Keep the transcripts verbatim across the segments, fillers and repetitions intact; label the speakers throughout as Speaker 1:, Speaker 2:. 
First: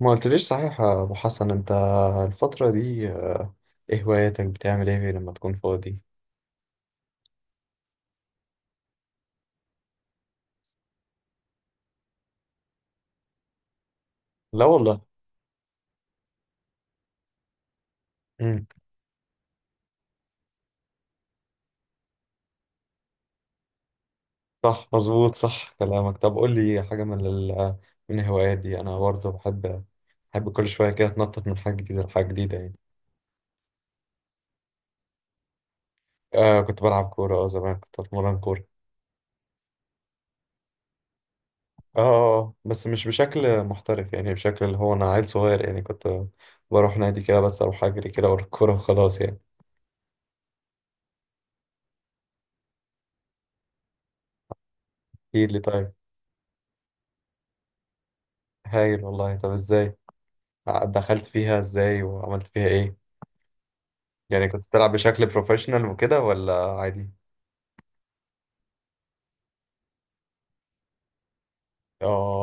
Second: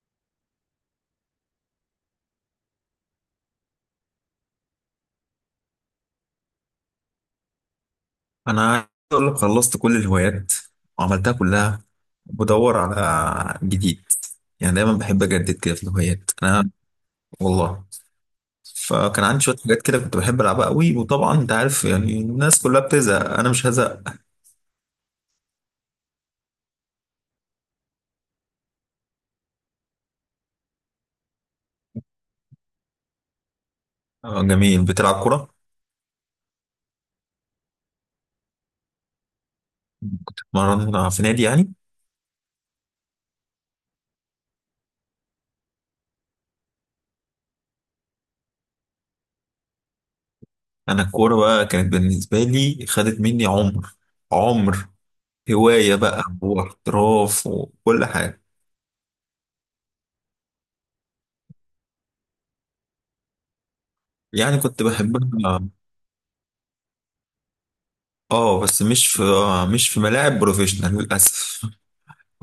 Speaker 1: ما قلتليش صحيح يا ابو حسن انت، الفترة دي، آه، ايه هواياتك؟ بتعمل ايه لما تكون فاضي؟
Speaker 2: انا عايز اقول لك خلصت كل الهوايات وعملتها كلها. بدور على جديد.
Speaker 1: لا
Speaker 2: يعني دايما
Speaker 1: والله.
Speaker 2: بحب اجدد كده في الهوايات انا، والله.
Speaker 1: امم.
Speaker 2: فكان عندي شويه حاجات كده كنت بحب العبها قوي، وطبعا انت عارف يعني الناس كلها بتزهق، انا مش هزهق.
Speaker 1: صح، مظبوط، صح كلامك. طب قول لي حاجة من ال... من الهوايات دي. انا برضه بحب بحب كل شوية كده اتنطط من حاجة جديدة لحاجة جديدة يعني.
Speaker 2: آه، جميل. بتلعب كوره؟
Speaker 1: آه، كنت بلعب كورة. اه زمان كنت اتمرن كورة.
Speaker 2: مرن في نادي يعني؟
Speaker 1: اه. آه، آه، بس مش بشكل محترف، يعني بشكل اللي هو انا عيل صغير يعني. كنت بروح نادي كده، بس اروح اجري كده ورا الكورة وخلاص يعني.
Speaker 2: انا الكوره بقى كانت بالنسبه لي، خدت مني عمر عمر
Speaker 1: ايه اللي؟ طيب.
Speaker 2: هوايه بقى، واحتراف وكل حاجه.
Speaker 1: هايل والله. طب ازاي دخلت فيها؟ ازاي وعملت فيها ايه؟ يعني
Speaker 2: يعني
Speaker 1: كنت
Speaker 2: كنت
Speaker 1: بتلعب بشكل
Speaker 2: بحبها،
Speaker 1: بروفيشنال وكده ولا عادي؟
Speaker 2: اه، بس مش في آه، مش في ملاعب بروفيشنال للاسف.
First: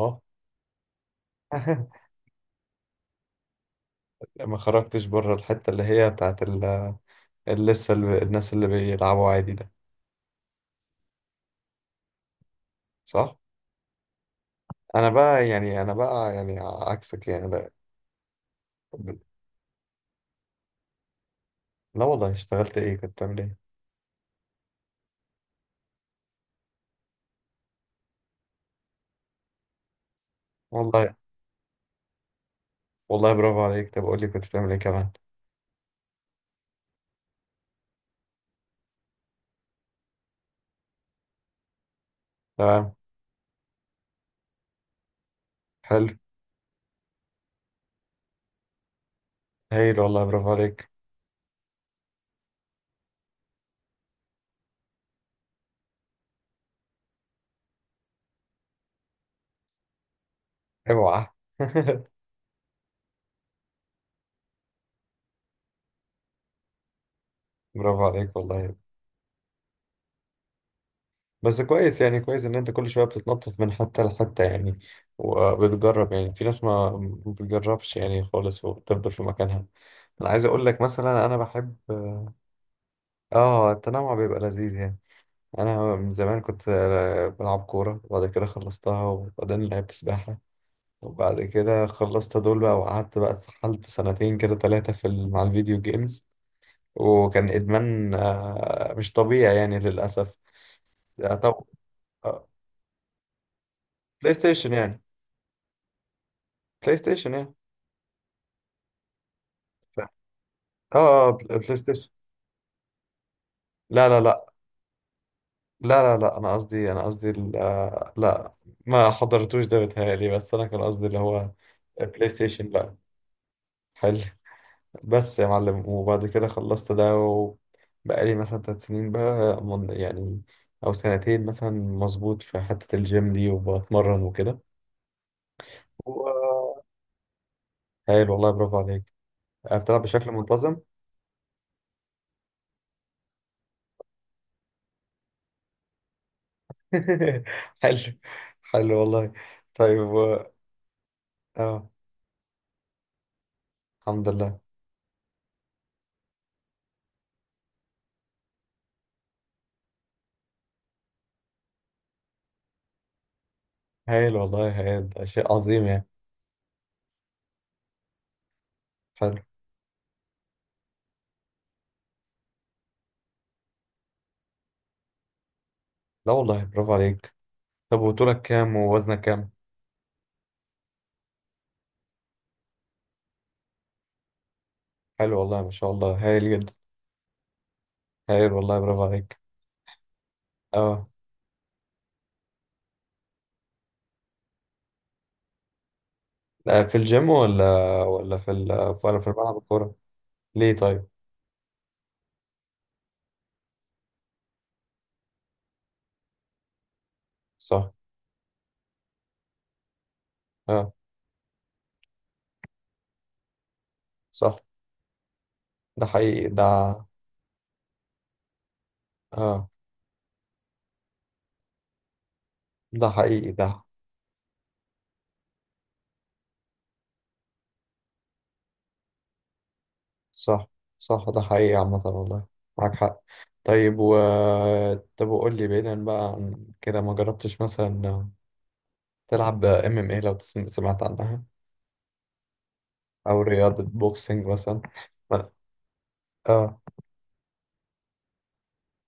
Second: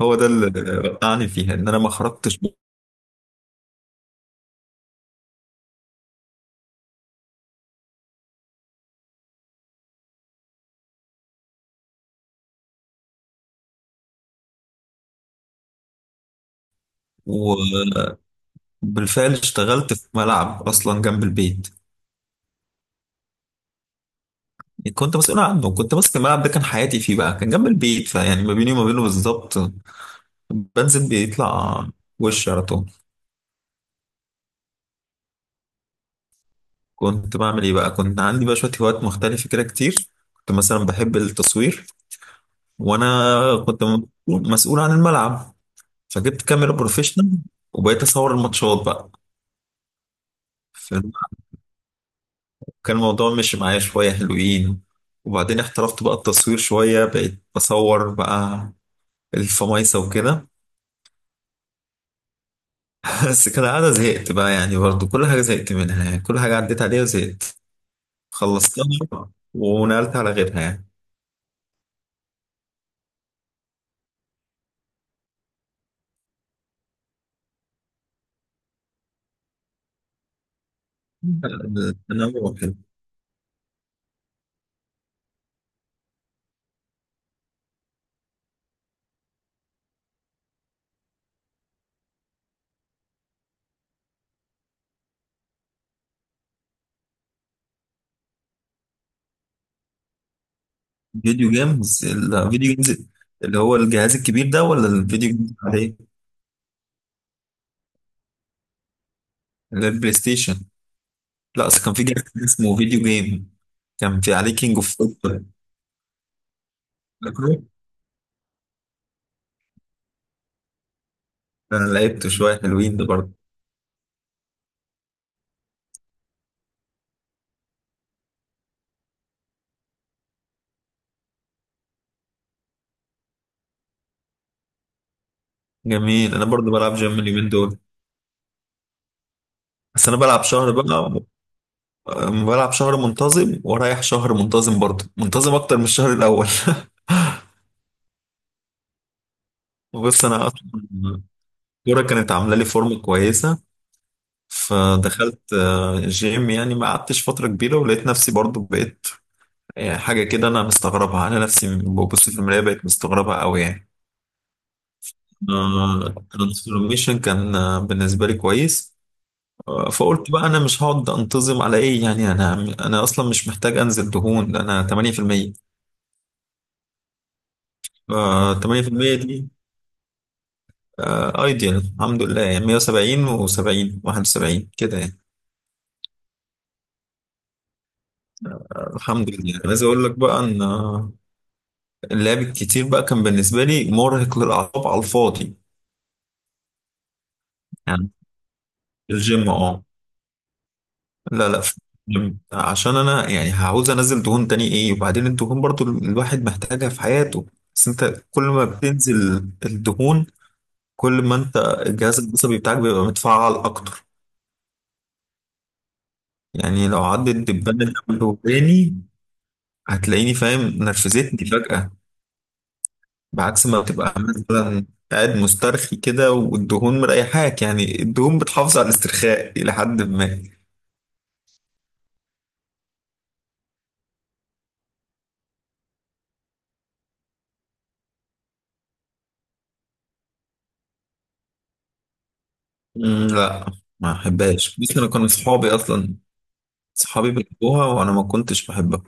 Speaker 2: هو ده اللي وقعني فيها، ان انا ما خرجتش.
Speaker 1: لا، ما خرجتش بره الحتة اللي هي بتاعت ال اللي لسه ال- الناس اللي بيلعبوا عادي ده. صح. انا بقى يعني انا بقى يعني عكسك يعني، لا.
Speaker 2: وبالفعل اشتغلت في ملعب اصلا جنب البيت.
Speaker 1: لا والله، اشتغلت ايه؟ كنت بتعمل ايه؟
Speaker 2: كنت مسؤول عنه، كنت ماسك الملعب ده، كان حياتي فيه بقى. كان جنب البيت، فيعني ما بيني وما بينه بالظبط. بنزل
Speaker 1: والله.
Speaker 2: بيطلع وش على طول.
Speaker 1: والله برافو عليك. طب قول لي كنت بتعمل ايه كمان؟
Speaker 2: كنت بعمل ايه بقى؟ كنت عندي بقى شويه هوايات مختلفه كده كتير. كنت مثلا بحب التصوير،
Speaker 1: تمام.
Speaker 2: وانا كنت مسؤول مسؤول عن الملعب،
Speaker 1: حلو.
Speaker 2: فجبت كاميرا بروفيشنال وبقيت اصور الماتشات بقى.
Speaker 1: هايل والله، برافو عليك.
Speaker 2: كان الموضوع مشي معايا شوية حلوين، وبعدين احترفت بقى التصوير شوية، بقيت بصور بقى الفمايسة وكده.
Speaker 1: اوعى.
Speaker 2: بس كالعادة زهقت بقى، يعني برضو كل حاجة زهقت منها، يعني كل حاجة عديت عليها وزهقت.
Speaker 1: برافو عليك والله.
Speaker 2: خلصتها ونقلت على غيرها يعني.
Speaker 1: بس كويس، يعني كويس ان انت كل شويه بتتنطط من حته لحته يعني. وبتجرب يعني، في ناس ما ما بتجربش يعني خالص، وبتفضل في مكانها. انا عايز اقول لك مثلا، انا بحب.
Speaker 2: أنا واحد.
Speaker 1: اه، التنوع بيبقى لذيذ يعني. انا من زمان كنت بلعب كوره، وبعد كده خلصتها، وبعدين لعبت سباحه، وبعد كده خلصت دول بقى. وقعدت بقى اتسحلت سنتين كده ثلاثه في ال- مع الفيديو جيمز. وكان ادمان آه، مش طبيعي يعني للاسف. آه،
Speaker 2: فيديو
Speaker 1: طب.
Speaker 2: جيمز؟
Speaker 1: آه،
Speaker 2: الفيديو جيمز اللي هو الجهاز
Speaker 1: بلاي
Speaker 2: الكبير ده،
Speaker 1: ستيشن
Speaker 2: ولا
Speaker 1: يعني.
Speaker 2: الفيديو جيمز عليه
Speaker 1: بلاي ستيشن يعني.
Speaker 2: اللي هي
Speaker 1: ف-
Speaker 2: البلاي ستيشن؟
Speaker 1: اه. آه، بل-
Speaker 2: لا،
Speaker 1: بلاي
Speaker 2: أصل كان في
Speaker 1: ستيشن.
Speaker 2: جهاز اسمه فيديو جيم،
Speaker 1: لا، لا،
Speaker 2: كان في
Speaker 1: لا.
Speaker 2: عليه كينج اوف فوتبول،
Speaker 1: لا، لا، لا، انا قصدي انا قصدي ال-
Speaker 2: فاكره؟
Speaker 1: آه، لا. ما حضرتوش ده بيتهيألي. بس انا كان قصدي اللي هو
Speaker 2: انا
Speaker 1: بلاي
Speaker 2: لعبته شويه
Speaker 1: ستيشن. لا.
Speaker 2: حلوين ده برضه.
Speaker 1: حلو. بس يا معلم، وبعد كده خلصت ده، وبقالي مثلا تلات سنين بقى من يعني، او سنتين مثلا مظبوط، في حتة الجيم دي وبتمرن وكده.
Speaker 2: جميل، انا برضو
Speaker 1: و-
Speaker 2: بلعب جيم اليومين دول.
Speaker 1: حلو والله، برافو عليك. آه، بتلعب
Speaker 2: بس انا
Speaker 1: بشكل
Speaker 2: بلعب شهر
Speaker 1: منتظم؟
Speaker 2: بقى، أم- بلعب شهر منتظم ورايح شهر منتظم، برضو منتظم اكتر من الشهر الاول.
Speaker 1: حلو. حلو والله. طيب
Speaker 2: بص انا
Speaker 1: و-
Speaker 2: اصلا
Speaker 1: اه.
Speaker 2: الكوره كانت عامله لي فورمه كويسه،
Speaker 1: الحمد لله.
Speaker 2: فدخلت آه، جيم. يعني ما قعدتش فتره كبيره ولقيت نفسي برضو بقيت آه، حاجه كده انا مستغربها. انا نفسي ببص في المرايه بقيت مستغربها قوي يعني.
Speaker 1: هايل والله، هايل، ده شيء عظيم يعني.
Speaker 2: الترانسفورميشن كان آه، بالنسبه لي كويس.
Speaker 1: حلو.
Speaker 2: فقلت بقى انا مش هقعد انتظم على ايه يعني. انا انا اصلا مش محتاج انزل دهون، ده انا ثمانية في المية.
Speaker 1: لا والله، برافو عليك. طب وطولك
Speaker 2: آه،
Speaker 1: كام
Speaker 2: ثمانية في المية
Speaker 1: ووزنك
Speaker 2: دي
Speaker 1: كام؟
Speaker 2: آه، ايديال الحمد لله. يعني مية وسبعين و70 واحد وسبعين كده يعني.
Speaker 1: حلو والله، ما شاء الله، هايل جدا. هايل والله، برافو
Speaker 2: الحمد
Speaker 1: عليك.
Speaker 2: لله. عايز اقول لك بقى ان
Speaker 1: اه،
Speaker 2: آه، اللعب الكتير بقى كان بالنسبه لي مرهق للاعصاب على الفاضي
Speaker 1: لا في الجيم، ولا
Speaker 2: يعني.
Speaker 1: ولا في ال... ولا في
Speaker 2: الجيم،
Speaker 1: الملعب
Speaker 2: اه.
Speaker 1: الكورة؟ ليه طيب؟
Speaker 2: لا، لا، في الجيم، عشان انا يعني هعوز انزل دهون تاني ايه، وبعدين الدهون برضو الواحد محتاجها في حياته. بس
Speaker 1: صح.
Speaker 2: انت كل ما بتنزل الدهون،
Speaker 1: اه،
Speaker 2: كل ما انت الجهاز العصبي بتاعك بيبقى متفعل اكتر.
Speaker 1: صح، ده حقيقي
Speaker 2: يعني
Speaker 1: ده.
Speaker 2: لو عدت دبانة جنب وداني،
Speaker 1: اه،
Speaker 2: هتلاقيني فاهم نرفزتني فجأة.
Speaker 1: ده حقيقي
Speaker 2: بعكس ما
Speaker 1: ده.
Speaker 2: بتبقى مثلا قاعد مسترخي كده، والدهون مريحاك. يعني الدهون بتحافظ على الاسترخاء إلى حد ما.
Speaker 1: صح. صح، ده حقيقي عامة والله. معاك حق. طيب، و طب وقول لي بعيدا بقى عن كده، ما جربتش مثلا تلعب ام ام اي؟ لو تسم- سمعت عنها،
Speaker 2: مم،
Speaker 1: او
Speaker 2: لا،
Speaker 1: رياضة
Speaker 2: ما
Speaker 1: بوكسنج مثلا؟
Speaker 2: أحبهاش. بس أنا كانوا
Speaker 1: ما-
Speaker 2: صحابي أصلا،
Speaker 1: اه.
Speaker 2: صحابي بيحبوها وأنا ما كنتش بحبها.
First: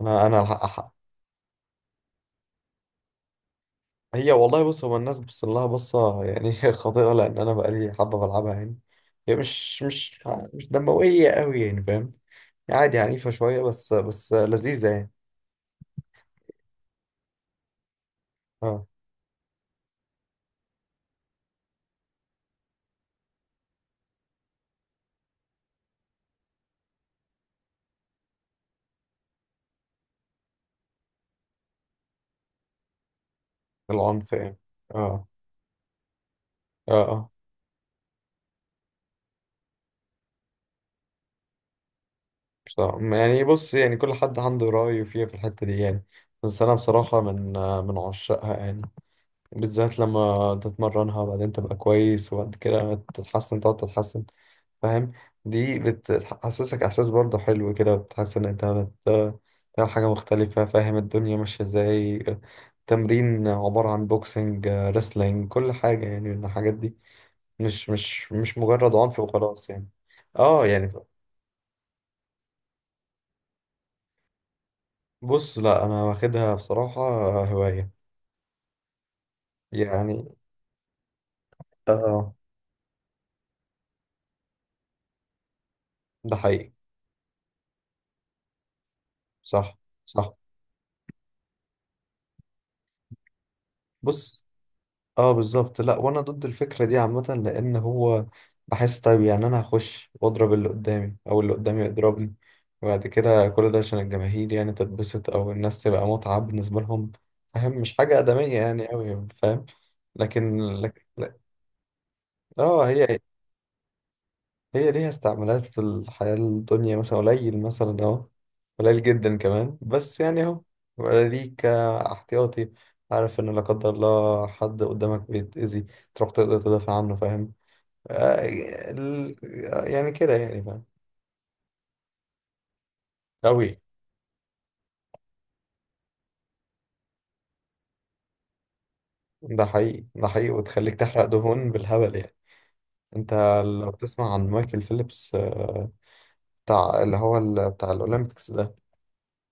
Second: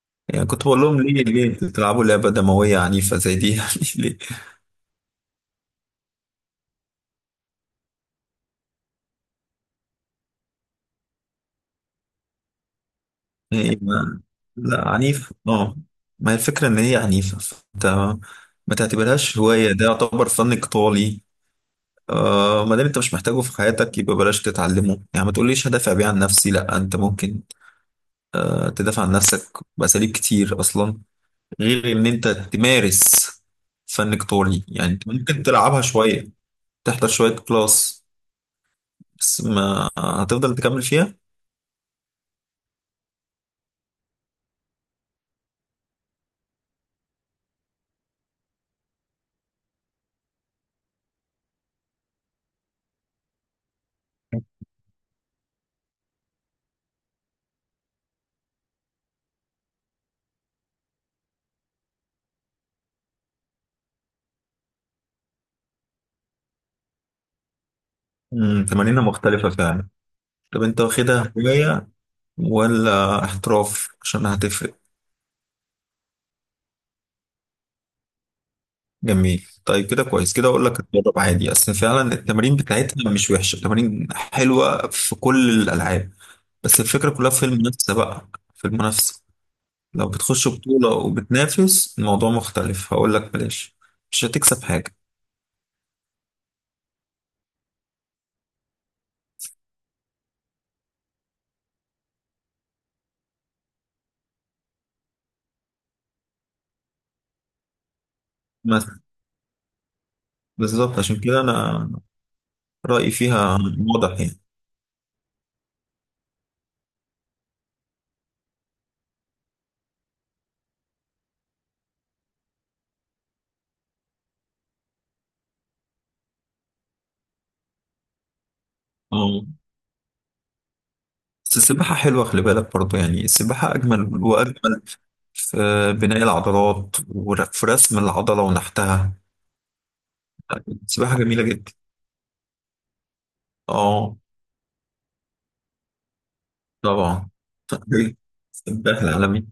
Speaker 1: انا انا
Speaker 2: يعني كنت
Speaker 1: ح-
Speaker 2: بقول
Speaker 1: ح-
Speaker 2: لهم ليه ليه بتلعبوا لعبة دموية عنيفة زي دي يعني؟ ليه؟
Speaker 1: هي والله، بص، هو الناس بص لها بصة يعني خاطئة، لان انا بقالي حبة بلعبها يعني. هي مش مش مش دموية قوي يعني، فاهم؟ عادي، عنيفة شوية،
Speaker 2: ايه
Speaker 1: بس
Speaker 2: ما،
Speaker 1: بس لذيذة
Speaker 2: لا،
Speaker 1: يعني.
Speaker 2: عنيف اه. ما هي الفكرة ان هي عنيفة، فانت ما
Speaker 1: اه،
Speaker 2: تعتبرهاش هواية، ده يعتبر فن قتالي. آه، ما دام انت مش محتاجه في حياتك يبقى بلاش تتعلمه. يعني ما تقوليش هدافع بيه عن نفسي، لا انت ممكن آه تدافع عن نفسك بأساليب كتير اصلا، غير ان انت تمارس فن
Speaker 1: العنف يعني.
Speaker 2: قتالي. يعني انت
Speaker 1: اه،
Speaker 2: ممكن تلعبها شوية،
Speaker 1: اه،
Speaker 2: تحضر
Speaker 1: اه،
Speaker 2: شوية كلاس، بس ما هتفضل تكمل فيها.
Speaker 1: مش طبعا. يعني بص، يعني كل حد عنده رأيه فيها في الحتة دي يعني. بس أنا بصراحة من آه، من عشاقها يعني. بالذات لما تتمرنها، وبعدين تبقى كويس، وبعد كده تتحسن، تقعد تتحسن، فاهم؟ دي بتحسسك احساس برضه حلو كده. بتحس ان انت بت- بتعمل حاجه مختلفه، فاهم الدنيا ماشيه ازاي. تمرين عباره عن بوكسنج، ريسلينج، كل حاجه يعني من الحاجات دي. مش مش مش
Speaker 2: مم،
Speaker 1: مجرد
Speaker 2: تمارينها
Speaker 1: عنف
Speaker 2: مختلفة
Speaker 1: وخلاص يعني.
Speaker 2: فعلا. طب
Speaker 1: اه.
Speaker 2: انت
Speaker 1: يعني ف-
Speaker 2: واخدها هواية ولا احتراف؟ عشان هتفرق.
Speaker 1: بص، لا انا واخدها بصراحه هوايه.
Speaker 2: جميل، طيب كده كويس.
Speaker 1: يعني.
Speaker 2: كده اقول لك اتدرب عادي، اصل فعلا
Speaker 1: اه،
Speaker 2: التمارين بتاعتها مش وحشه، التمارين حلوه في كل الالعاب.
Speaker 1: ده حقيقي.
Speaker 2: بس الفكره كلها في المنافسه بقى، في المنافسه.
Speaker 1: صح،
Speaker 2: لو
Speaker 1: صح،
Speaker 2: بتخش بطوله وبتنافس، الموضوع مختلف، هقول لك بلاش، مش
Speaker 1: بص،
Speaker 2: هتكسب حاجه.
Speaker 1: اه، بالظبط. لا، وانا ضد الفكره دي عامه، لان هو بحس طيب. يعني انا هخش واضرب اللي قدامي، او اللي قدامي يضربني، وبعد كده كل ده عشان الجماهير يعني تتبسط، او الناس تبقى متعه بالنسبه لهم، فاهم؟ مش حاجه ادميه
Speaker 2: بس
Speaker 1: يعني قوي، فاهم؟ لكن
Speaker 2: بالظبط
Speaker 1: لكن
Speaker 2: عشان
Speaker 1: لا-
Speaker 2: كده انا
Speaker 1: اه،
Speaker 2: رايي
Speaker 1: هي.
Speaker 2: فيها واضح يعني.
Speaker 1: هي ليها استعمالات في الحياة الدنيا مثلا قليل، مثلا اهو قليل جدا كمان، بس يعني اهو، ولا ليك احتياطي، عارف ان لا قدر الله حد قدامك بيتأذي تروح تقدر تدافع عنه، فاهم؟ آه، ال-
Speaker 2: اه،
Speaker 1: يعني كده يعني، فاهم.
Speaker 2: بس السباحة حلوة، خلي بالك برضه، يعني السباحة
Speaker 1: أوي.
Speaker 2: أجمل وأجمل في بناء العضلات وفي رسم العضلة ونحتها.
Speaker 1: ده حقيقي، ده حقيقي، وتخليك
Speaker 2: سباحة
Speaker 1: تحرق
Speaker 2: جميلة
Speaker 1: دهون
Speaker 2: جدا.
Speaker 1: بالهبل يعني. انت لو
Speaker 2: اه
Speaker 1: تسمع عن مايكل فيليبس، آه، بتاع اللي
Speaker 2: طبعا.
Speaker 1: هو ال- بتاع
Speaker 2: طيب،
Speaker 1: الأولمبيكس ده.
Speaker 2: الدخل العالمي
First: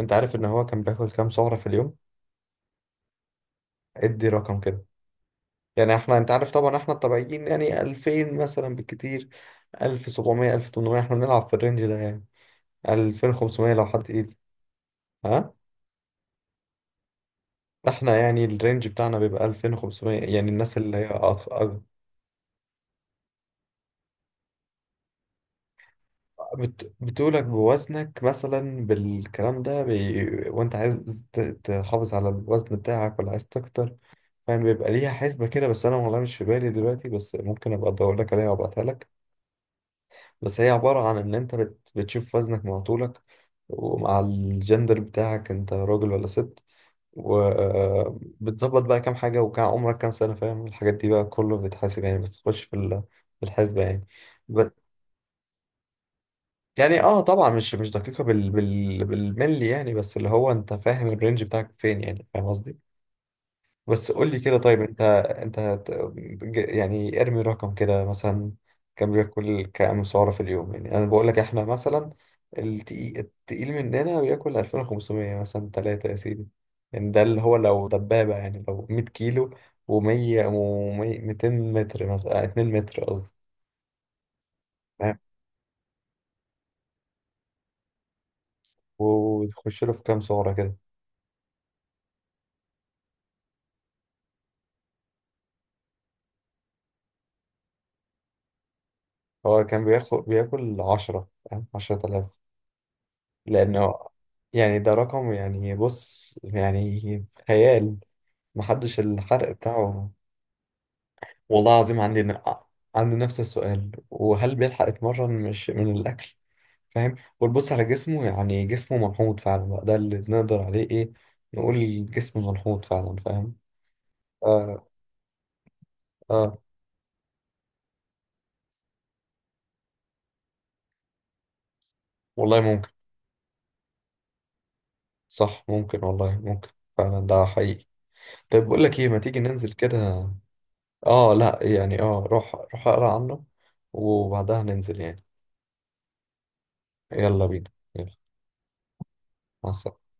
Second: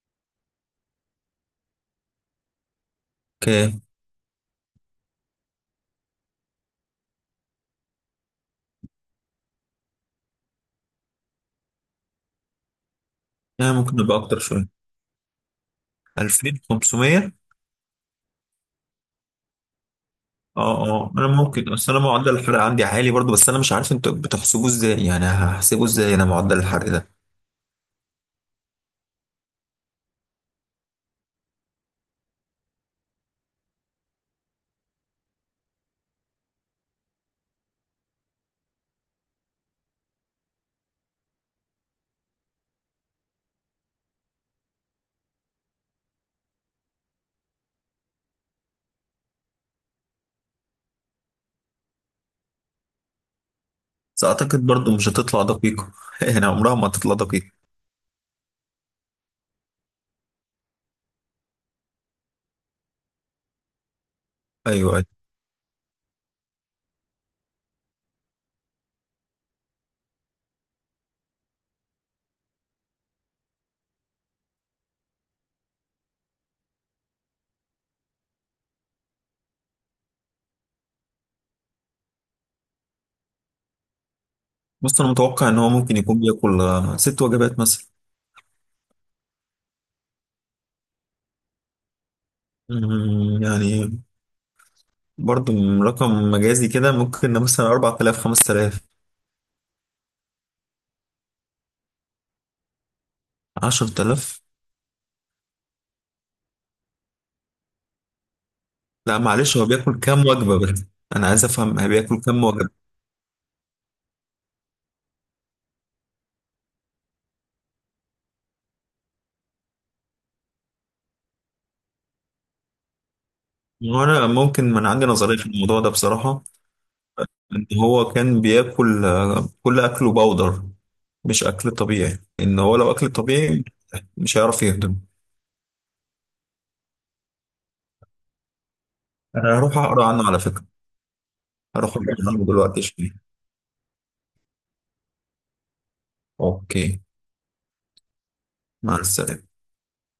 Speaker 1: انت عارف ان هو كان بياكل كام سعرة في اليوم؟
Speaker 2: كام؟
Speaker 1: ادي رقم كده. يعني احنا، انت عارف طبعا، احنا الطبيعيين يعني ألفين مثلا بالكتير، سبعتاشر، ألف وتمنمية، احنا بنلعب في الرينج ده يعني.
Speaker 2: يعني
Speaker 1: ألفين وخمسمية لو
Speaker 2: ممكن
Speaker 1: حد
Speaker 2: نبقى
Speaker 1: ايدي.
Speaker 2: أكتر شوية.
Speaker 1: ها.
Speaker 2: ألفين وخمسميه.
Speaker 1: احنا يعني الرينج بتاعنا بيبقى ألفين وخمسمية، يعني
Speaker 2: اه،
Speaker 1: الناس اللي هي
Speaker 2: اه، أنا
Speaker 1: أض-
Speaker 2: ممكن،
Speaker 1: أض-
Speaker 2: بس أنا معدل الحرق عندي عالي برضو، بس أنا مش عارف أنتوا بتحسبوه إزاي، يعني هحسبه إزاي أنا معدل الحرق
Speaker 1: بت-
Speaker 2: ده؟
Speaker 1: بتقولك بوزنك مثلا، بالكلام ده بي... وانت عايز ت- تحافظ على الوزن بتاعك ولا عايز تكتر. فاهم، بيبقى ليها حسبة كده. بس انا والله مش في بالي دلوقتي، بس ممكن ابقى ادور لك عليها وابعتها لك. بس هي عبارة عن إن أنت بت... بتشوف وزنك مع طولك. ومع الجندر بتاعك، أنت راجل ولا ست. وبتظبط بقى كام حاجة، وكام، عمرك كام سنة، فاهم؟ الحاجات دي بقى كله بتحاسب يعني، بتخش في ال- في الحسبة يعني.
Speaker 2: بس أعتقد
Speaker 1: بس
Speaker 2: برضو مش هتطلع دقيقة يعني، عمرها ما
Speaker 1: يعني،
Speaker 2: هتطلع
Speaker 1: اه طبعا،
Speaker 2: دقيقة.
Speaker 1: مش مش دقيقة بال... بال... بالملي يعني. بس اللي هو أنت فاهم الرينج بتاعك فين يعني، فاهم قصدي. بس قول لي كده،
Speaker 2: أيوه،
Speaker 1: طيب انت،
Speaker 2: أيوه.
Speaker 1: انت هت- ج- يعني ارمي رقم كده مثلا. كم بياكل كام سعرة في اليوم؟ يعني انا بقول لك احنا مثلا، التقيل, التقيل مننا بياكل ألفين وخمسمية، مثلا ثلاثة يا سيدي. يعني ده اللي هو لو دبابة، يعني لو ميت كيلو، و100، و200 متر، مثلا اتنين متر قصدي.
Speaker 2: بص أنا
Speaker 1: فاهم؟
Speaker 2: متوقع إن هو ممكن يكون بياكل آه، ست وجبات مثلا.
Speaker 1: وتخش له في كام سعرة كده.
Speaker 2: أمم، يعني برضو رقم مجازي كده، ممكن مثلا أربعة آلاف خمسة آلاف.
Speaker 1: هو كان بياخد بياكل عشرة، فاهم؟ عشرة آلاف لأنه.
Speaker 2: عشرتلاف؟
Speaker 1: يعني ده رقم، يعني بص يعني خيال، محدش
Speaker 2: لا
Speaker 1: الحرق
Speaker 2: معلش، هو بياكل
Speaker 1: بتاعه.
Speaker 2: كام وجبة بس؟ أنا عايز
Speaker 1: والله
Speaker 2: أفهم هو
Speaker 1: العظيم
Speaker 2: بياكل
Speaker 1: عندي ن-
Speaker 2: كام وجبة.
Speaker 1: عندي نفس السؤال، وهل بيلحق يتمرن مش من الأكل؟ فاهم، وتبص على جسمه يعني، جسمه ملحوظ فعلا بقى، ده اللي نقدر عليه إيه نقول، جسم ملحوظ فعلا، فاهم.
Speaker 2: وأنا ممكن
Speaker 1: آه.
Speaker 2: من عندي نظرية في الموضوع ده بصراحة.
Speaker 1: آه.
Speaker 2: إن هو كان بياكل آه، كل أكله باودر، مش أكل طبيعي. إن
Speaker 1: والله
Speaker 2: هو
Speaker 1: ممكن.
Speaker 2: لو أكل طبيعي مش هيعرف يهضم.
Speaker 1: صح، ممكن والله، ممكن. فعلا، ده حقيقي. طيب بقول لك إيه، ما تيجي
Speaker 2: أنا
Speaker 1: ننزل
Speaker 2: هروح أقرأ
Speaker 1: كده؟
Speaker 2: عنه على فكرة،
Speaker 1: آه، لا
Speaker 2: هروح
Speaker 1: يعني،
Speaker 2: أقرأ
Speaker 1: آه
Speaker 2: عنه
Speaker 1: روح
Speaker 2: دلوقتي
Speaker 1: روح أقرأ
Speaker 2: شوية.
Speaker 1: عنه. وبعدها ننزل يعني.
Speaker 2: أوكي،
Speaker 1: يلا بينا. يلا.
Speaker 2: مع السلامة.
Speaker 1: مع السلامة.